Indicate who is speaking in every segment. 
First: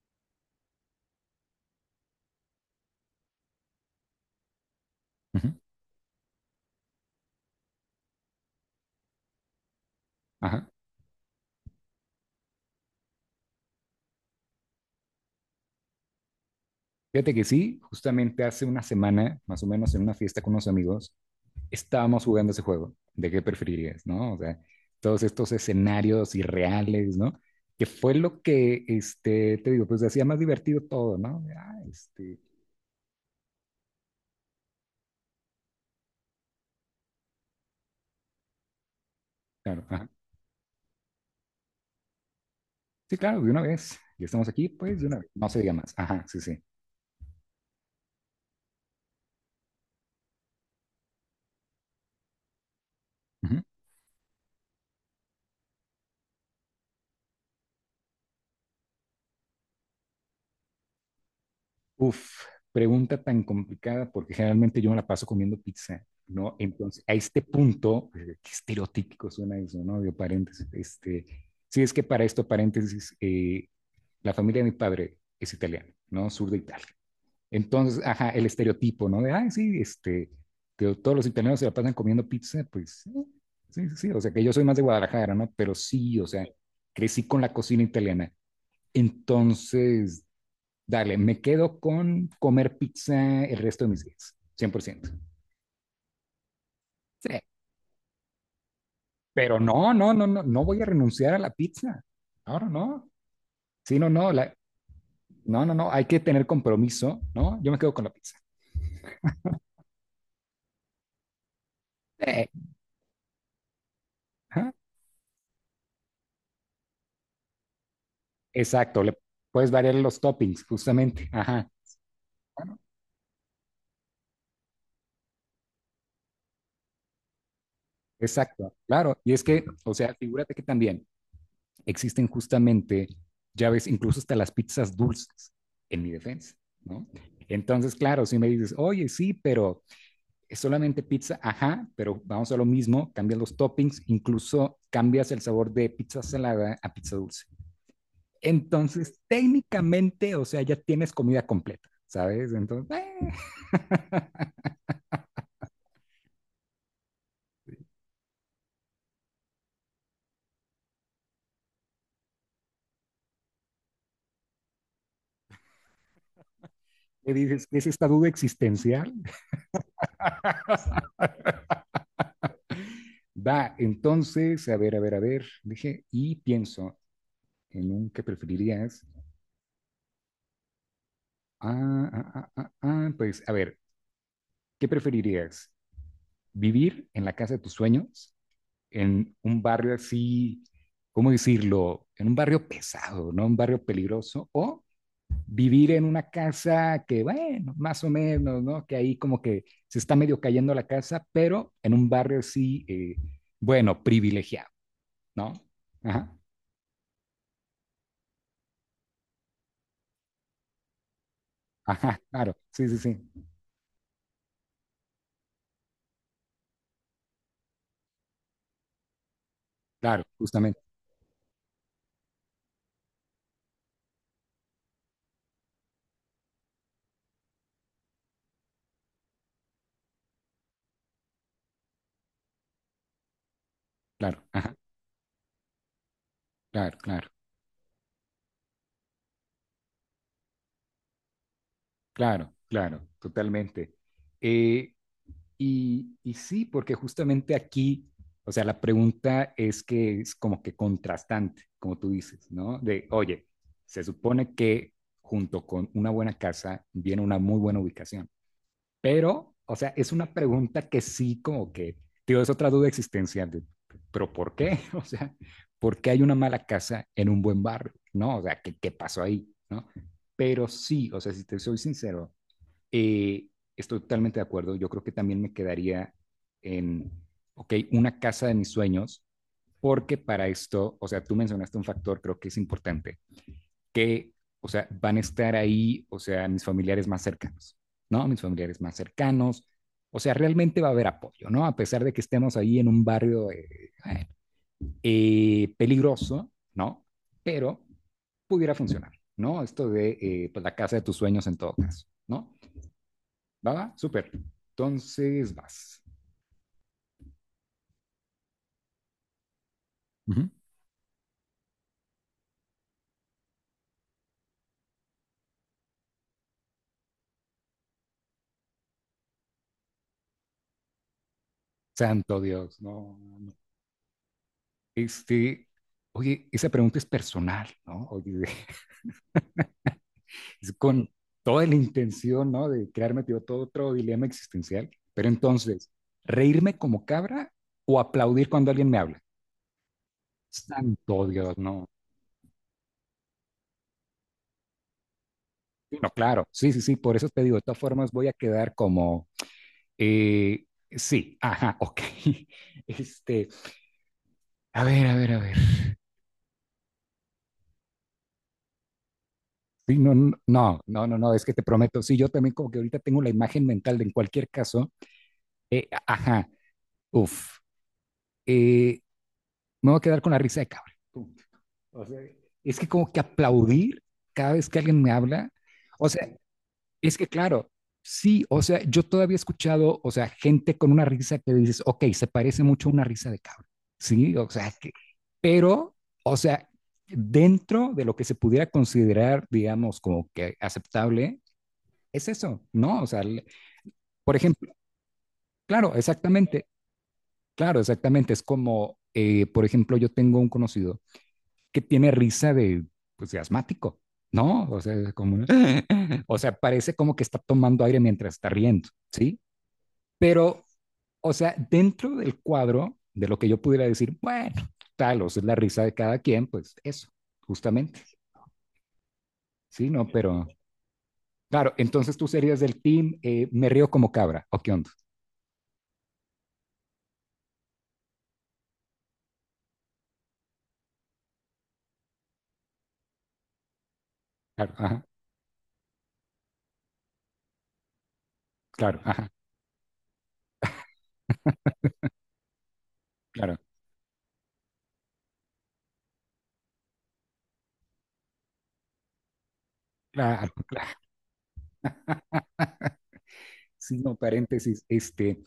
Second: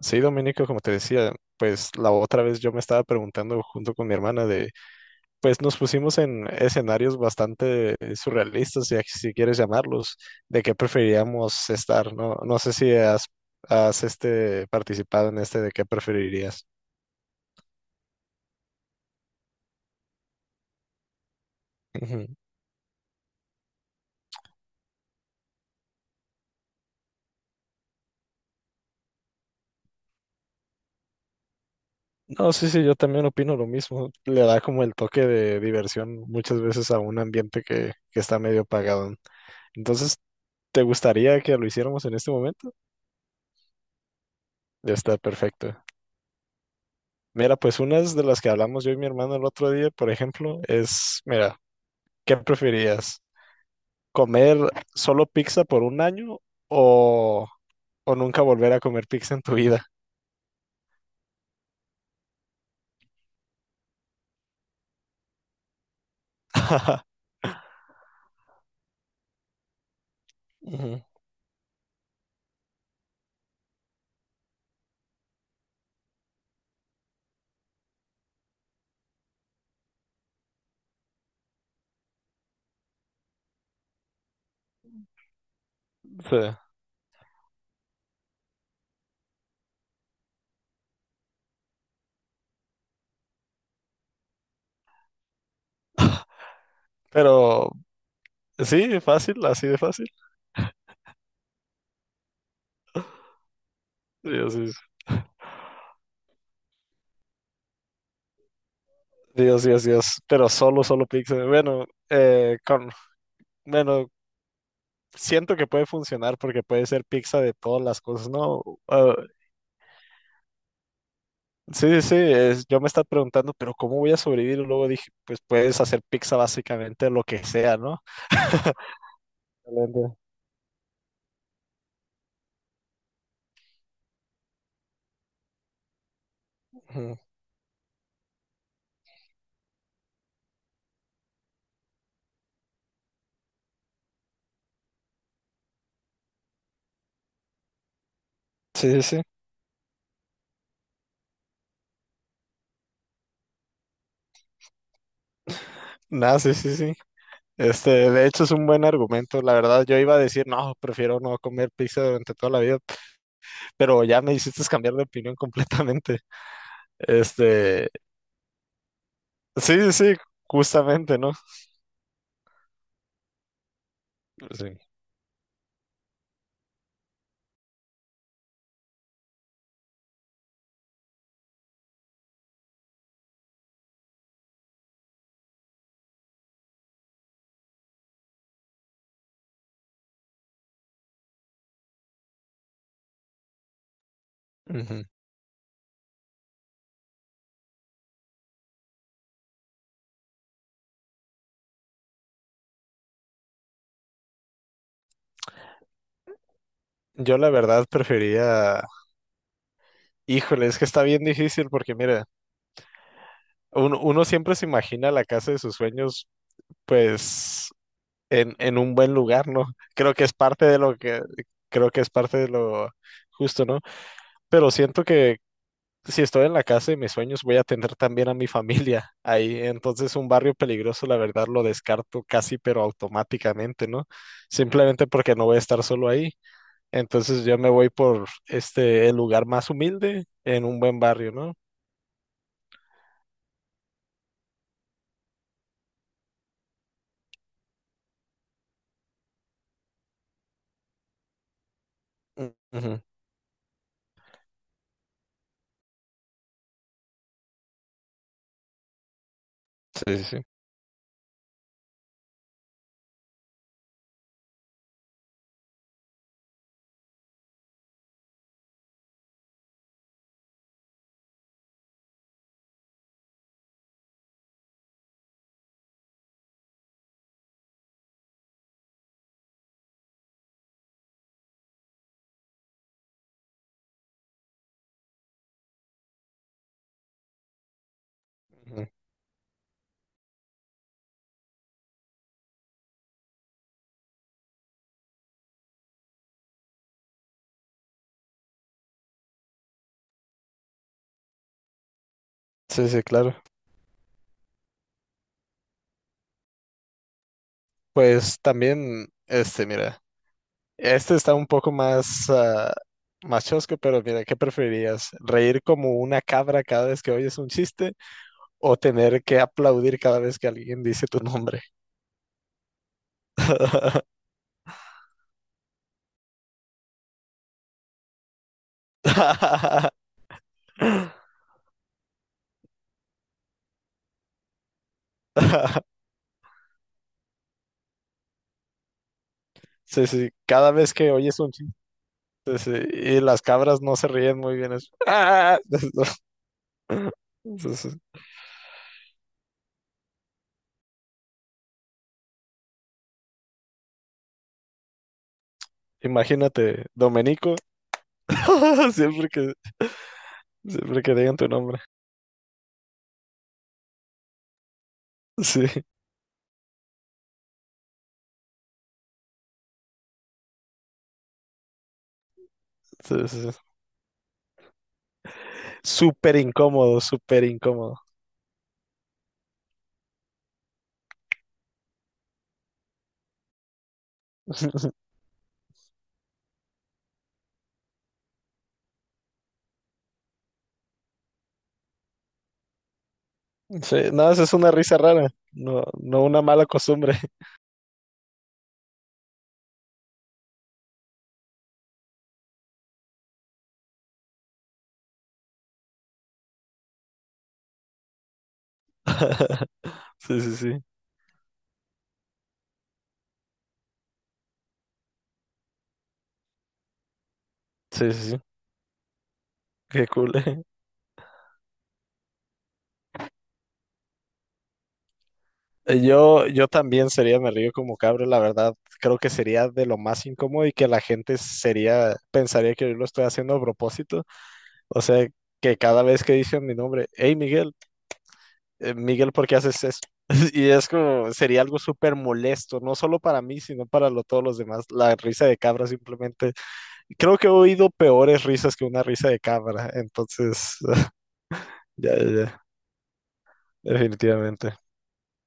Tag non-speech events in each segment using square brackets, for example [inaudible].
Speaker 1: Sí, Dominico, como te decía, pues la otra vez yo me estaba preguntando junto con mi hermana
Speaker 2: Ujú,
Speaker 1: pues nos pusimos en escenarios bastante surrealistas, si quieres llamarlos, de
Speaker 2: Ajá.
Speaker 1: qué preferiríamos estar, ¿no? No sé si has participado en este de qué preferirías.
Speaker 2: Fíjate que sí, justamente hace una semana, más o menos en una fiesta con unos amigos, estábamos
Speaker 1: Ujú.
Speaker 2: jugando ese juego de qué preferirías, ¿no? O sea, todos estos escenarios irreales, ¿no? Que fue lo que, te digo, pues hacía más divertido todo, ¿no?
Speaker 1: No, sí, sí, yo también opino lo mismo. Le da como el toque de diversión muchas veces a un ambiente que está medio apagado.
Speaker 2: Claro, ajá.
Speaker 1: Entonces, ¿te gustaría que lo hiciéramos en este momento?
Speaker 2: Sí, claro, de una vez. Ya estamos aquí,
Speaker 1: Ya
Speaker 2: pues de
Speaker 1: está
Speaker 2: una vez. No se diga
Speaker 1: perfecto.
Speaker 2: más. Ajá, sí, sí.
Speaker 1: Mira, pues unas de las que hablamos yo y mi hermano el otro día, por ejemplo, es, mira, ¿qué preferías? ¿Comer solo pizza por un año o, o nunca volver a comer pizza en tu vida?
Speaker 2: Uf, pregunta tan complicada porque generalmente yo me la paso comiendo pizza, ¿no? Entonces, a
Speaker 1: [laughs]
Speaker 2: este punto, qué estereotípico suena eso, ¿no? De paréntesis.
Speaker 1: Ujú.
Speaker 2: Sí, es que para esto, paréntesis, la familia de mi padre es italiana, ¿no? Sur de Italia. Entonces, ajá, el estereotipo, ¿no? De, ay, sí, que todos los italianos se la pasan comiendo pizza, pues, sí, sí, sí. O sea, que yo soy más de Guadalajara, ¿no? Pero sí, o
Speaker 1: Sí.
Speaker 2: sea, crecí con la cocina italiana. Entonces, dale, me quedo con comer pizza el resto de mis días, 100%. Sí.
Speaker 1: Pero sí, fácil,
Speaker 2: Pero
Speaker 1: así de
Speaker 2: no,
Speaker 1: fácil.
Speaker 2: no, no, no, no voy a renunciar a la pizza. Ahora no. No. Sí, no, no,
Speaker 1: Dios, Dios,
Speaker 2: no, no, no, hay que tener compromiso, ¿no? Yo me quedo con la pizza.
Speaker 1: Dios, Dios, Dios. Pero solo pizza. Bueno,
Speaker 2: Sí.
Speaker 1: bueno,
Speaker 2: Ajá.
Speaker 1: siento que puede funcionar porque puede ser pizza de todas las cosas, ¿no?
Speaker 2: Exacto, le
Speaker 1: Ah,
Speaker 2: puedes variar los toppings, justamente. Ajá,
Speaker 1: Sí, sí, sí, yo me estaba preguntando, pero ¿cómo voy a sobrevivir? Y luego dije, pues puedes hacer pizza básicamente lo que sea, ¿no?
Speaker 2: exacto, claro. Y es que, o sea,
Speaker 1: Excelente.
Speaker 2: figúrate que también existen justamente, ya ves, incluso hasta las pizzas dulces, en mi defensa, ¿no?
Speaker 1: Ujú.
Speaker 2: Entonces, claro, si me dices, oye, sí, pero es solamente pizza, ajá, pero vamos a lo mismo, cambias los toppings, incluso cambias el sabor de pizza salada a pizza dulce.
Speaker 1: Sí, sí,
Speaker 2: Entonces,
Speaker 1: sí.
Speaker 2: técnicamente, o sea, ya tienes comida completa, ¿sabes? Entonces, [laughs] eh,
Speaker 1: Nada, sí, sí, sí. Este, de hecho es un buen argumento. La verdad, yo iba a decir, no, prefiero no comer pizza durante toda la vida, pero ya me hiciste cambiar de opinión [laughs] completamente.
Speaker 2: ¿qué dices? ¿Es
Speaker 1: Este,
Speaker 2: esta duda existencial?
Speaker 1: sí, sí, sí, justamente, ¿no?
Speaker 2: [laughs] Va, entonces,
Speaker 1: Sí.
Speaker 2: a ver, a ver, a ver, dije, y pienso en un que preferirías. Pues, a ver, ¿qué preferirías? ¿Vivir en la casa de tus sueños en un barrio así, ¿cómo decirlo? En un barrio pesado, ¿no? Un barrio peligroso, o
Speaker 1: Ujú.
Speaker 2: vivir en una casa que, bueno, más o menos, ¿no? Que ahí como que se está medio cayendo la casa, pero en un barrio así, bueno, privilegiado, ¿no? Ajá,
Speaker 1: Yo la verdad prefería, híjole, es que está bien difícil porque
Speaker 2: ajá,
Speaker 1: mira,
Speaker 2: claro, sí, sí, sí,
Speaker 1: uno siempre se imagina la casa de sus sueños pues en un buen lugar, ¿no? Creo
Speaker 2: claro,
Speaker 1: que es parte de
Speaker 2: justamente,
Speaker 1: lo que, creo que es parte de lo justo, ¿no? Pero siento que si estoy en la casa de mis sueños, voy a tener también a mi familia [laughs] ahí. Entonces, un barrio peligroso, la verdad, lo descarto casi, pero automáticamente, ¿no?
Speaker 2: claro, ajá,
Speaker 1: Simplemente porque no voy a estar solo ahí.
Speaker 2: claro, claro,
Speaker 1: Entonces, yo me voy por este, el lugar más humilde en un buen barrio, ¿no?
Speaker 2: claro, claro, totalmente. Eh, y sí, porque justamente aquí, o sea, la pregunta es que es como que contrastante, como tú dices, ¿no?
Speaker 1: Ujú.
Speaker 2: De, oye, se supone que junto con una buena casa viene una muy buena ubicación, pero, o sea, es
Speaker 1: Sí, sí,
Speaker 2: una
Speaker 1: sí.
Speaker 2: pregunta que sí como que, tío, es otra duda existencial, de, pero ¿por qué? [laughs] O sea, ¿por qué hay una mala casa en un buen barrio? ¿No? O sea, ¿qué, qué pasó ahí? ¿No? Pero sí, o sea, si te soy sincero, eh, estoy totalmente de acuerdo. Yo creo que también me quedaría en, ok, una casa de mis sueños, porque para esto, o sea, tú mencionaste un factor, creo que es importante, que, o sea, van a estar ahí, o sea, mis familiares más cercanos, ¿no? Mis familiares
Speaker 1: Ujú.
Speaker 2: más cercanos. O sea, realmente va a haber apoyo, ¿no? A pesar de que estemos ahí en un barrio bueno, peligroso, ¿no? Pero pudiera funcionar, ¿no? Esto de pues, la casa de tus sueños en todo caso, ¿no?
Speaker 1: Sí, sí, claro.
Speaker 2: ¿Va? Súper. Entonces vas.
Speaker 1: Pues también, este, mira.
Speaker 2: Ujú.
Speaker 1: Este está un poco más, más chosco, pero mira, ¿qué preferirías? ¿Reír como una cabra cada vez que oyes un chiste o tener que aplaudir cada vez que alguien dice tu nombre?
Speaker 2: Santo Dios, ¿no? Este, oye, esa pregunta es personal, ¿no? Oye, [laughs]
Speaker 1: [laughs]
Speaker 2: es con toda la intención, ¿no? De crearme tío, todo otro dilema existencial. Pero entonces, ¿reírme como cabra o aplaudir cuando alguien me habla?
Speaker 1: Sí, sí, cada vez que
Speaker 2: Santo
Speaker 1: oyes un
Speaker 2: Dios,
Speaker 1: chiste,
Speaker 2: no.
Speaker 1: sí, y las cabras no se ríen muy bien. ¡Ah!
Speaker 2: Sí, no,
Speaker 1: [laughs]
Speaker 2: claro, sí, sí, sí, por eso te digo, de todas
Speaker 1: Entonces,
Speaker 2: formas voy a quedar como, sí, ajá, ok. [laughs] Este, a ver, a ver, a ver.
Speaker 1: imagínate, Domenico, [laughs] siempre que,
Speaker 2: Sí, no, no, no,
Speaker 1: siempre
Speaker 2: no,
Speaker 1: que
Speaker 2: no, no,
Speaker 1: digan
Speaker 2: es
Speaker 1: tu
Speaker 2: que te
Speaker 1: nombre.
Speaker 2: prometo, sí, yo también como que ahorita tengo la imagen mental de en cualquier caso,
Speaker 1: Sí, sí,
Speaker 2: ajá, uff, eh, me voy a quedar con la risa de cabra. Punto. O sea, es que como que
Speaker 1: sí, sí.
Speaker 2: aplaudir cada vez que alguien me habla, o sea,
Speaker 1: Súper incómodo,
Speaker 2: es que
Speaker 1: súper
Speaker 2: claro,
Speaker 1: incómodo.
Speaker 2: sí, o sea, yo todavía he escuchado, o sea, gente con una risa que dices, ok, se parece mucho a una risa de cabra, sí, o sea, que,
Speaker 1: [laughs]
Speaker 2: pero, o sea, dentro de lo que se pudiera considerar, digamos, como que aceptable, es eso, ¿no? O sea,
Speaker 1: Sí, no,
Speaker 2: por
Speaker 1: eso es una
Speaker 2: ejemplo,
Speaker 1: risa rara, no,
Speaker 2: claro,
Speaker 1: no una mala
Speaker 2: exactamente,
Speaker 1: costumbre.
Speaker 2: claro, exactamente. Es como, por ejemplo, yo tengo un conocido que tiene risa de, pues, de asmático, ¿no? O sea, es como, [laughs] o sea, parece como que está tomando aire mientras está riendo, ¿sí?
Speaker 1: [laughs] Sí, sí,
Speaker 2: Pero,
Speaker 1: sí,
Speaker 2: o sea, dentro del cuadro de lo que yo pudiera decir, bueno, tal, o sea, es la risa de cada quien, pues eso, justamente,
Speaker 1: sí, sí, sí,
Speaker 2: ¿sí? No,
Speaker 1: qué cool.
Speaker 2: pero,
Speaker 1: [laughs]
Speaker 2: claro, entonces tú serías del team, me río como cabra, ¿o qué onda?
Speaker 1: Yo también sería, me río como cabro, la verdad, creo que sería de lo más incómodo y que la gente sería, pensaría que yo lo estoy haciendo a propósito.
Speaker 2: Claro,
Speaker 1: O
Speaker 2: ajá,
Speaker 1: sea, que cada vez que dicen mi nombre, hey Miguel,
Speaker 2: claro, ajá,
Speaker 1: Miguel, ¿por qué haces eso? [laughs] Y es como, sería algo súper molesto, no solo para
Speaker 2: claro.
Speaker 1: mí, sino para todos los demás. La risa de cabra simplemente creo que he oído peores risas que una risa de cámara,
Speaker 2: Claro, [laughs]
Speaker 1: entonces,
Speaker 2: claro.
Speaker 1: [laughs] ya, ya, ya,
Speaker 2: Sí, no,
Speaker 1: definitivamente.
Speaker 2: paréntesis.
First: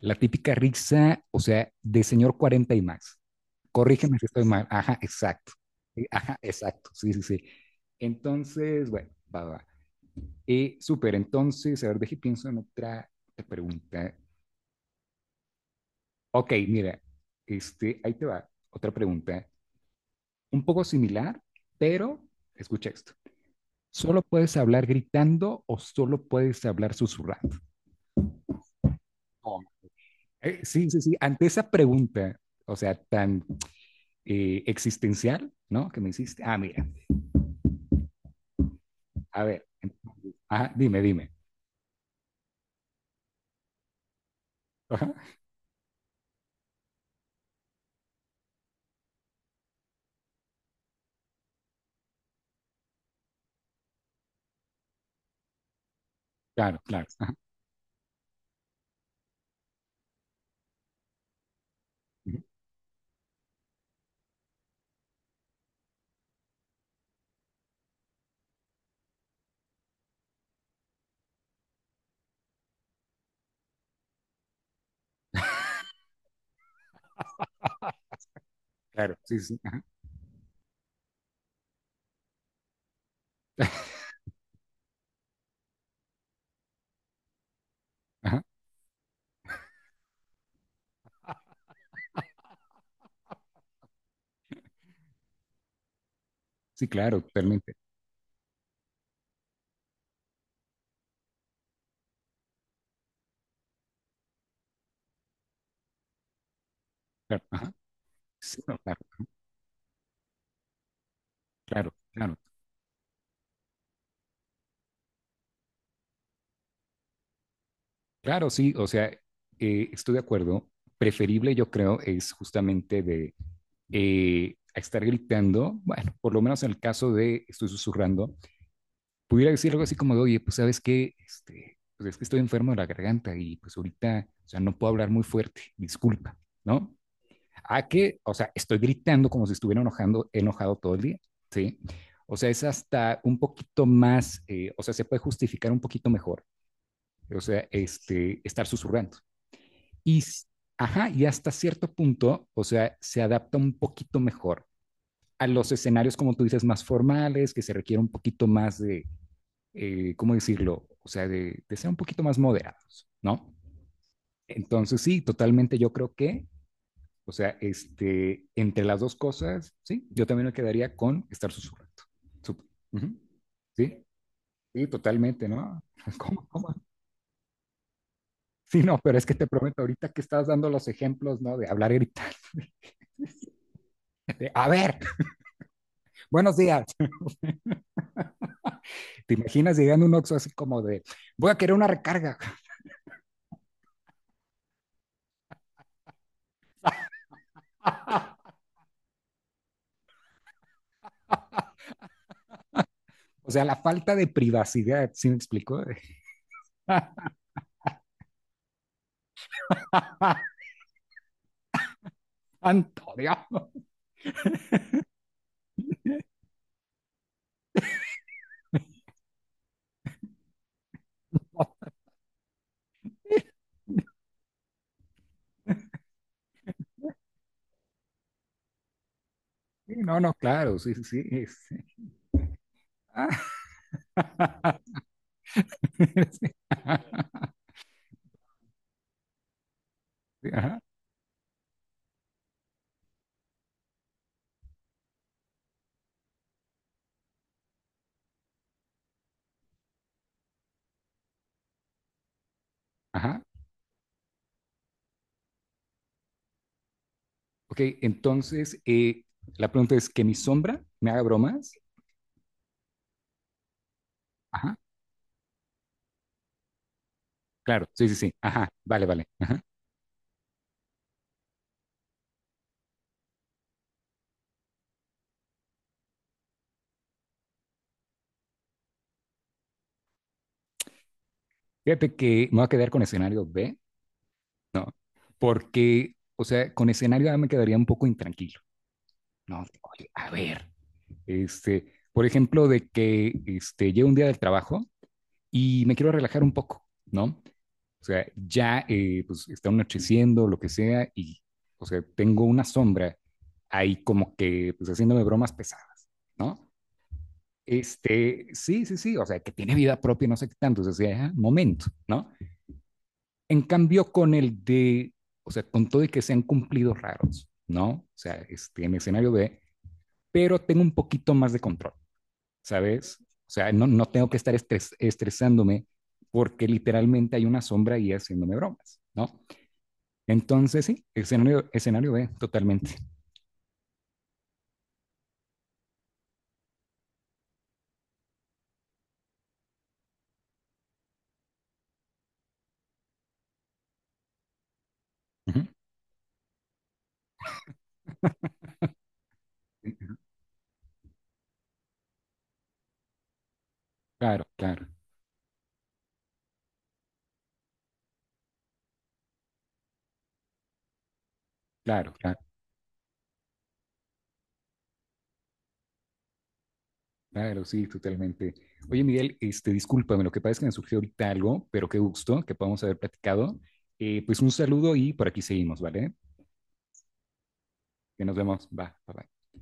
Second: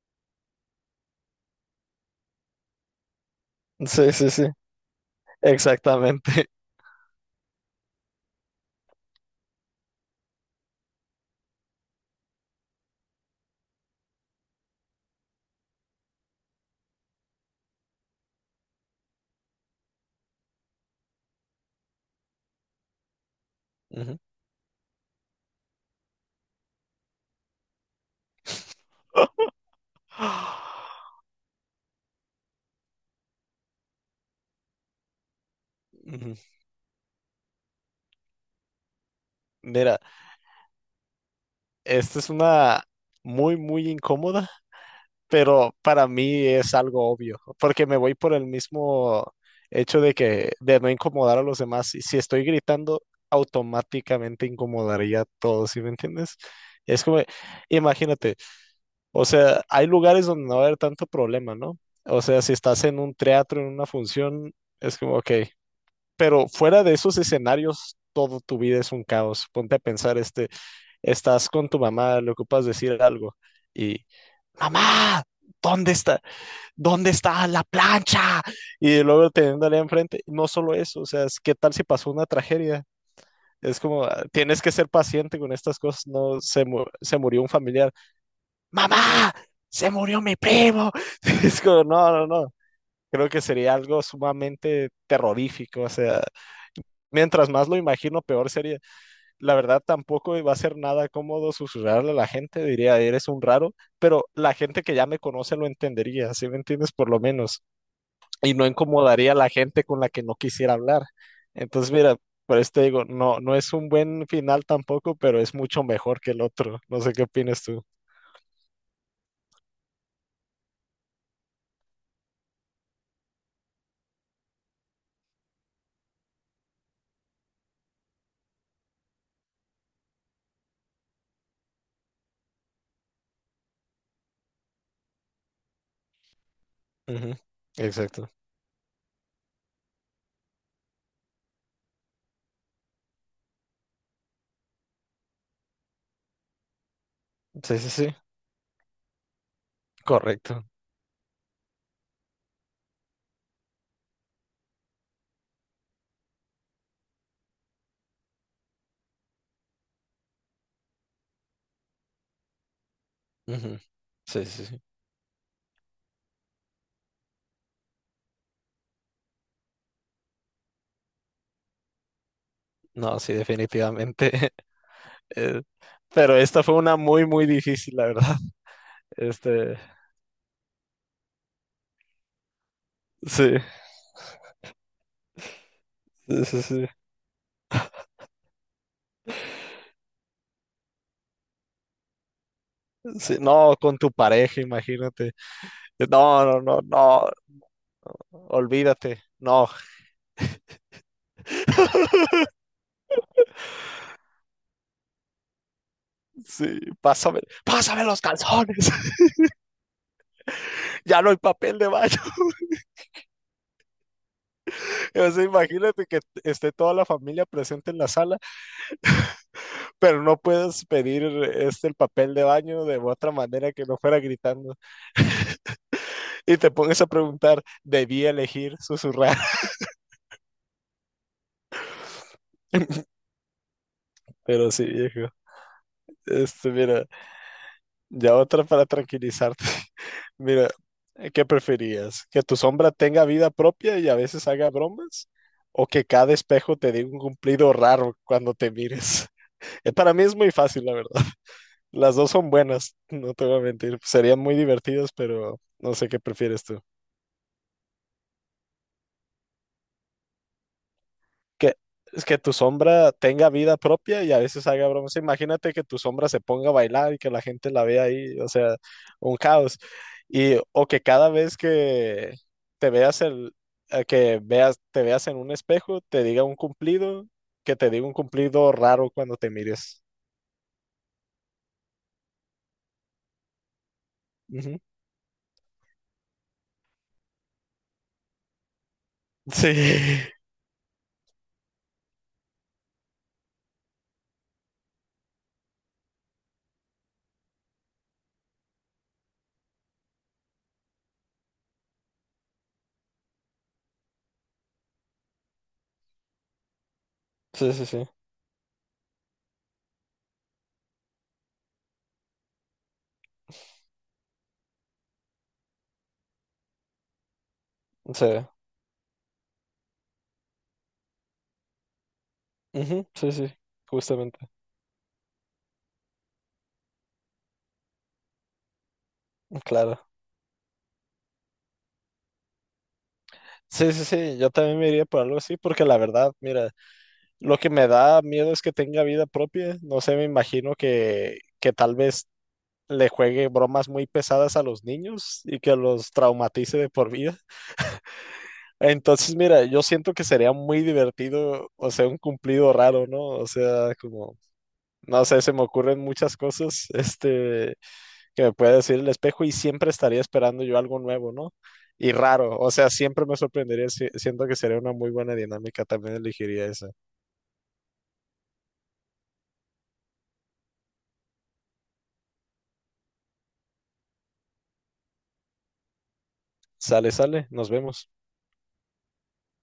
Speaker 2: La típica risa, o sea, de señor 40 y más.
Speaker 1: Sí,
Speaker 2: Corrígeme si
Speaker 1: sí, sí,
Speaker 2: estoy mal. Ajá, exacto. Ajá,
Speaker 1: exactamente.
Speaker 2: exacto. Sí, sí, sí. Entonces, bueno, va, va. Va. Súper, entonces, a ver, deje, pienso en otra pregunta. Ok, mira, ahí te va, otra pregunta, un poco similar, pero escucha esto.
Speaker 1: Ujú.
Speaker 2: ¿Solo puedes hablar gritando o solo puedes hablar susurrando? Sí, sí, sí. Ante esa pregunta, o sea, tan existencial, ¿no? Que me
Speaker 1: Ujú.
Speaker 2: hiciste. Ah, mira, a ver.
Speaker 1: Mira,
Speaker 2: Ajá, dime, dime.
Speaker 1: esta es una muy, muy incómoda,
Speaker 2: Ajá,
Speaker 1: pero para mí es algo obvio, porque me voy por el mismo hecho de que, de no incomodar a los demás. Y si estoy gritando, automáticamente incomodaría a todos, ¿sí me entiendes?
Speaker 2: claro,
Speaker 1: Es
Speaker 2: claro,
Speaker 1: como,
Speaker 2: ajá,
Speaker 1: imagínate. O sea, hay lugares donde no va a haber tanto problema, ¿no? O
Speaker 2: ujú,
Speaker 1: sea, si estás en un teatro, en una función, es como, ok. Pero fuera de esos escenarios, todo tu vida es un caos. Ponte a pensar, este, estás con tu mamá, le ocupas decir algo y, mamá, ¿dónde está? ¿Dónde está la plancha? Y
Speaker 2: claro,
Speaker 1: luego
Speaker 2: sí, sí, sí,
Speaker 1: teniéndole
Speaker 2: ajá,
Speaker 1: enfrente, no solo eso, o sea, es, ¿qué tal si pasó una tragedia? Es como, ah, tienes que ser paciente con estas cosas, no se, se murió un familiar,
Speaker 2: ajá,
Speaker 1: mamá, se murió mi primo. [laughs] Es como, no, no, no. Creo que sería algo sumamente terrorífico. O sea,
Speaker 2: sí, claro,
Speaker 1: mientras más
Speaker 2: totalmente.
Speaker 1: lo imagino, peor sería. La verdad, tampoco va a ser nada cómodo susurrarle a la gente, diría, eres un raro, pero la gente que ya me conoce lo entendería, ¿sí me entiendes? Por lo
Speaker 2: Claro,
Speaker 1: menos.
Speaker 2: ajá,
Speaker 1: Y
Speaker 2: sí,
Speaker 1: no
Speaker 2: no, claro,
Speaker 1: incomodaría a la gente con la que no quisiera hablar. Entonces,
Speaker 2: claro,
Speaker 1: mira,
Speaker 2: claro.
Speaker 1: por esto digo, no, no es un buen final tampoco, pero es mucho mejor que el otro. No sé qué opinas tú.
Speaker 2: Claro, sí, o sea, estoy de acuerdo. Preferible, yo creo, es justamente de estar gritando, bueno, por lo menos en el caso de estoy susurrando, pudiera decir algo así como de, oye, pues sabes qué, pues es que estoy enfermo de la garganta y pues ahorita, o sea, no puedo hablar muy fuerte, disculpa, ¿no?
Speaker 1: Ujú.
Speaker 2: A que,
Speaker 1: Exacto.
Speaker 2: o sea, estoy gritando como si estuviera enojando, enojado todo el día, ¿sí? O sea, es hasta un poquito más, o sea, se puede justificar un poquito mejor, o sea,
Speaker 1: Sí, sí, sí.
Speaker 2: estar susurrando. Y,
Speaker 1: Correcto.
Speaker 2: ajá, y hasta cierto punto, o sea, se adapta un poquito mejor a los escenarios, como tú dices, más formales, que se requiere un poquito más de, ¿cómo decirlo? O sea, de, ser un poquito más moderados, ¿no?
Speaker 1: Ujú. Sí, sí, sí.
Speaker 2: Entonces, sí, totalmente yo creo que, o sea, entre las dos cosas, sí, yo también me quedaría con estar susurrando. Uh -huh.
Speaker 1: No, sí,
Speaker 2: Sí,
Speaker 1: definitivamente. [laughs]
Speaker 2: sí, totalmente,
Speaker 1: eh,
Speaker 2: ¿no? [laughs]
Speaker 1: pero
Speaker 2: ¿Cómo,
Speaker 1: esta
Speaker 2: cómo?
Speaker 1: fue una muy, muy difícil, la verdad.
Speaker 2: Sí, no, pero es que te
Speaker 1: Este,
Speaker 2: prometo ahorita que estás dando los ejemplos, ¿no? De hablar gritando. [laughs]
Speaker 1: sí,
Speaker 2: De, a ver,
Speaker 1: sí,
Speaker 2: buenos
Speaker 1: sí,
Speaker 2: días.
Speaker 1: sí.
Speaker 2: ¿Te imaginas llegando a un Oxxo así como de, voy a querer una recarga?
Speaker 1: Sí, no, con tu pareja, imagínate. No, no, no, no,
Speaker 2: [laughs]
Speaker 1: olvídate. No,
Speaker 2: O sea, la falta de privacidad, ¿sí me explico?
Speaker 1: sí, pásame, pásame los calzones. [laughs]
Speaker 2: [laughs]
Speaker 1: Ya no hay papel de baño. [laughs]
Speaker 2: Santo Dios.
Speaker 1: O sea, imagínate que esté toda la familia presente en la sala, pero no puedes pedir este
Speaker 2: [laughs]
Speaker 1: el papel de baño de otra manera que no fuera gritando. Y te pones a preguntar, debí elegir susurrar.
Speaker 2: Sí, no, no, claro, sí, sí, sí, sí.
Speaker 1: [laughs]
Speaker 2: Ah,
Speaker 1: Pero sí,
Speaker 2: [laughs]
Speaker 1: viejo.
Speaker 2: sí,
Speaker 1: Este, mira. Ya otra para tranquilizarte. [laughs] Mira,
Speaker 2: ajá,
Speaker 1: ¿qué preferías? ¿Que tu sombra tenga vida propia y a veces haga bromas? ¿O que cada espejo te dé un cumplido raro cuando te mires? [laughs] Para mí es muy fácil, la verdad. Las dos son buenas, [laughs] no
Speaker 2: ajá.
Speaker 1: te voy a mentir. Serían muy divertidas, pero no sé qué prefieres tú.
Speaker 2: Ok, entonces la pregunta es que mi sombra me haga bromas.
Speaker 1: Que es que tu sombra tenga vida propia y a veces
Speaker 2: Ajá,
Speaker 1: haga bromas. Imagínate que tu sombra se ponga a bailar y que la gente la
Speaker 2: claro,
Speaker 1: vea
Speaker 2: sí, sí, sí.
Speaker 1: ahí, o
Speaker 2: Ajá,
Speaker 1: sea,
Speaker 2: vale, vale.
Speaker 1: un
Speaker 2: Ajá.
Speaker 1: caos. Y o que cada vez que te veas el que veas te veas en un espejo, te diga un cumplido, que te diga un cumplido raro cuando te mires.
Speaker 2: Fíjate que me voy a quedar con escenario B,
Speaker 1: Ujú.
Speaker 2: porque, o sea, con escenario A me quedaría un poco intranquilo. No, oye,
Speaker 1: Sí.
Speaker 2: a
Speaker 1: [laughs]
Speaker 2: ver, por ejemplo, de que llego un día del trabajo y me quiero relajar un poco, ¿no? O sea, ya pues está anocheciendo, lo que sea, y, o sea, tengo una sombra ahí como que, pues haciéndome bromas pesadas, ¿no?
Speaker 1: Sí, sí, sí,
Speaker 2: Sí, sí, sí, o sea, que tiene vida propia, no sé qué tanto, o sea, sí, momento, ¿no? En cambio, con el de, o sea, con todo y que sean cumplidos raros, ¿no? O
Speaker 1: sí,
Speaker 2: sea, en escenario B, pero tengo un poquito más de control,
Speaker 1: ujú,
Speaker 2: ¿sabes?
Speaker 1: sí, sí,
Speaker 2: O sea, no, no tengo que
Speaker 1: justamente.
Speaker 2: estar estresándome porque literalmente hay una sombra ahí haciéndome bromas, ¿no?
Speaker 1: Claro.
Speaker 2: Entonces, sí, escenario, escenario B, totalmente.
Speaker 1: Sí, sí, sí, yo también me iría por algo así porque la verdad, mira, lo que me da miedo es que tenga vida propia. No sé, me imagino que tal vez le juegue bromas muy pesadas a los niños y
Speaker 2: Ujú.
Speaker 1: que los traumatice de por vida. Entonces, mira, yo siento que sería muy divertido, o sea, un cumplido raro, ¿no? O sea, como,
Speaker 2: Claro, claro,
Speaker 1: no sé, se me ocurren muchas cosas, este, que me puede decir el espejo y siempre estaría esperando yo algo nuevo, ¿no?
Speaker 2: claro,
Speaker 1: Y
Speaker 2: claro,
Speaker 1: raro, o sea, siempre me sorprendería, siento que sería una muy buena dinámica, también elegiría esa.
Speaker 2: claro, sí, totalmente. Oye, Miguel, discúlpame, lo que pasa es que me surgió ahorita algo, pero qué gusto que podamos haber platicado. Pues un saludo y por aquí seguimos, ¿vale?
Speaker 1: Sale, sale, nos vemos.
Speaker 2: Que nos vemos. Va, bye, bye.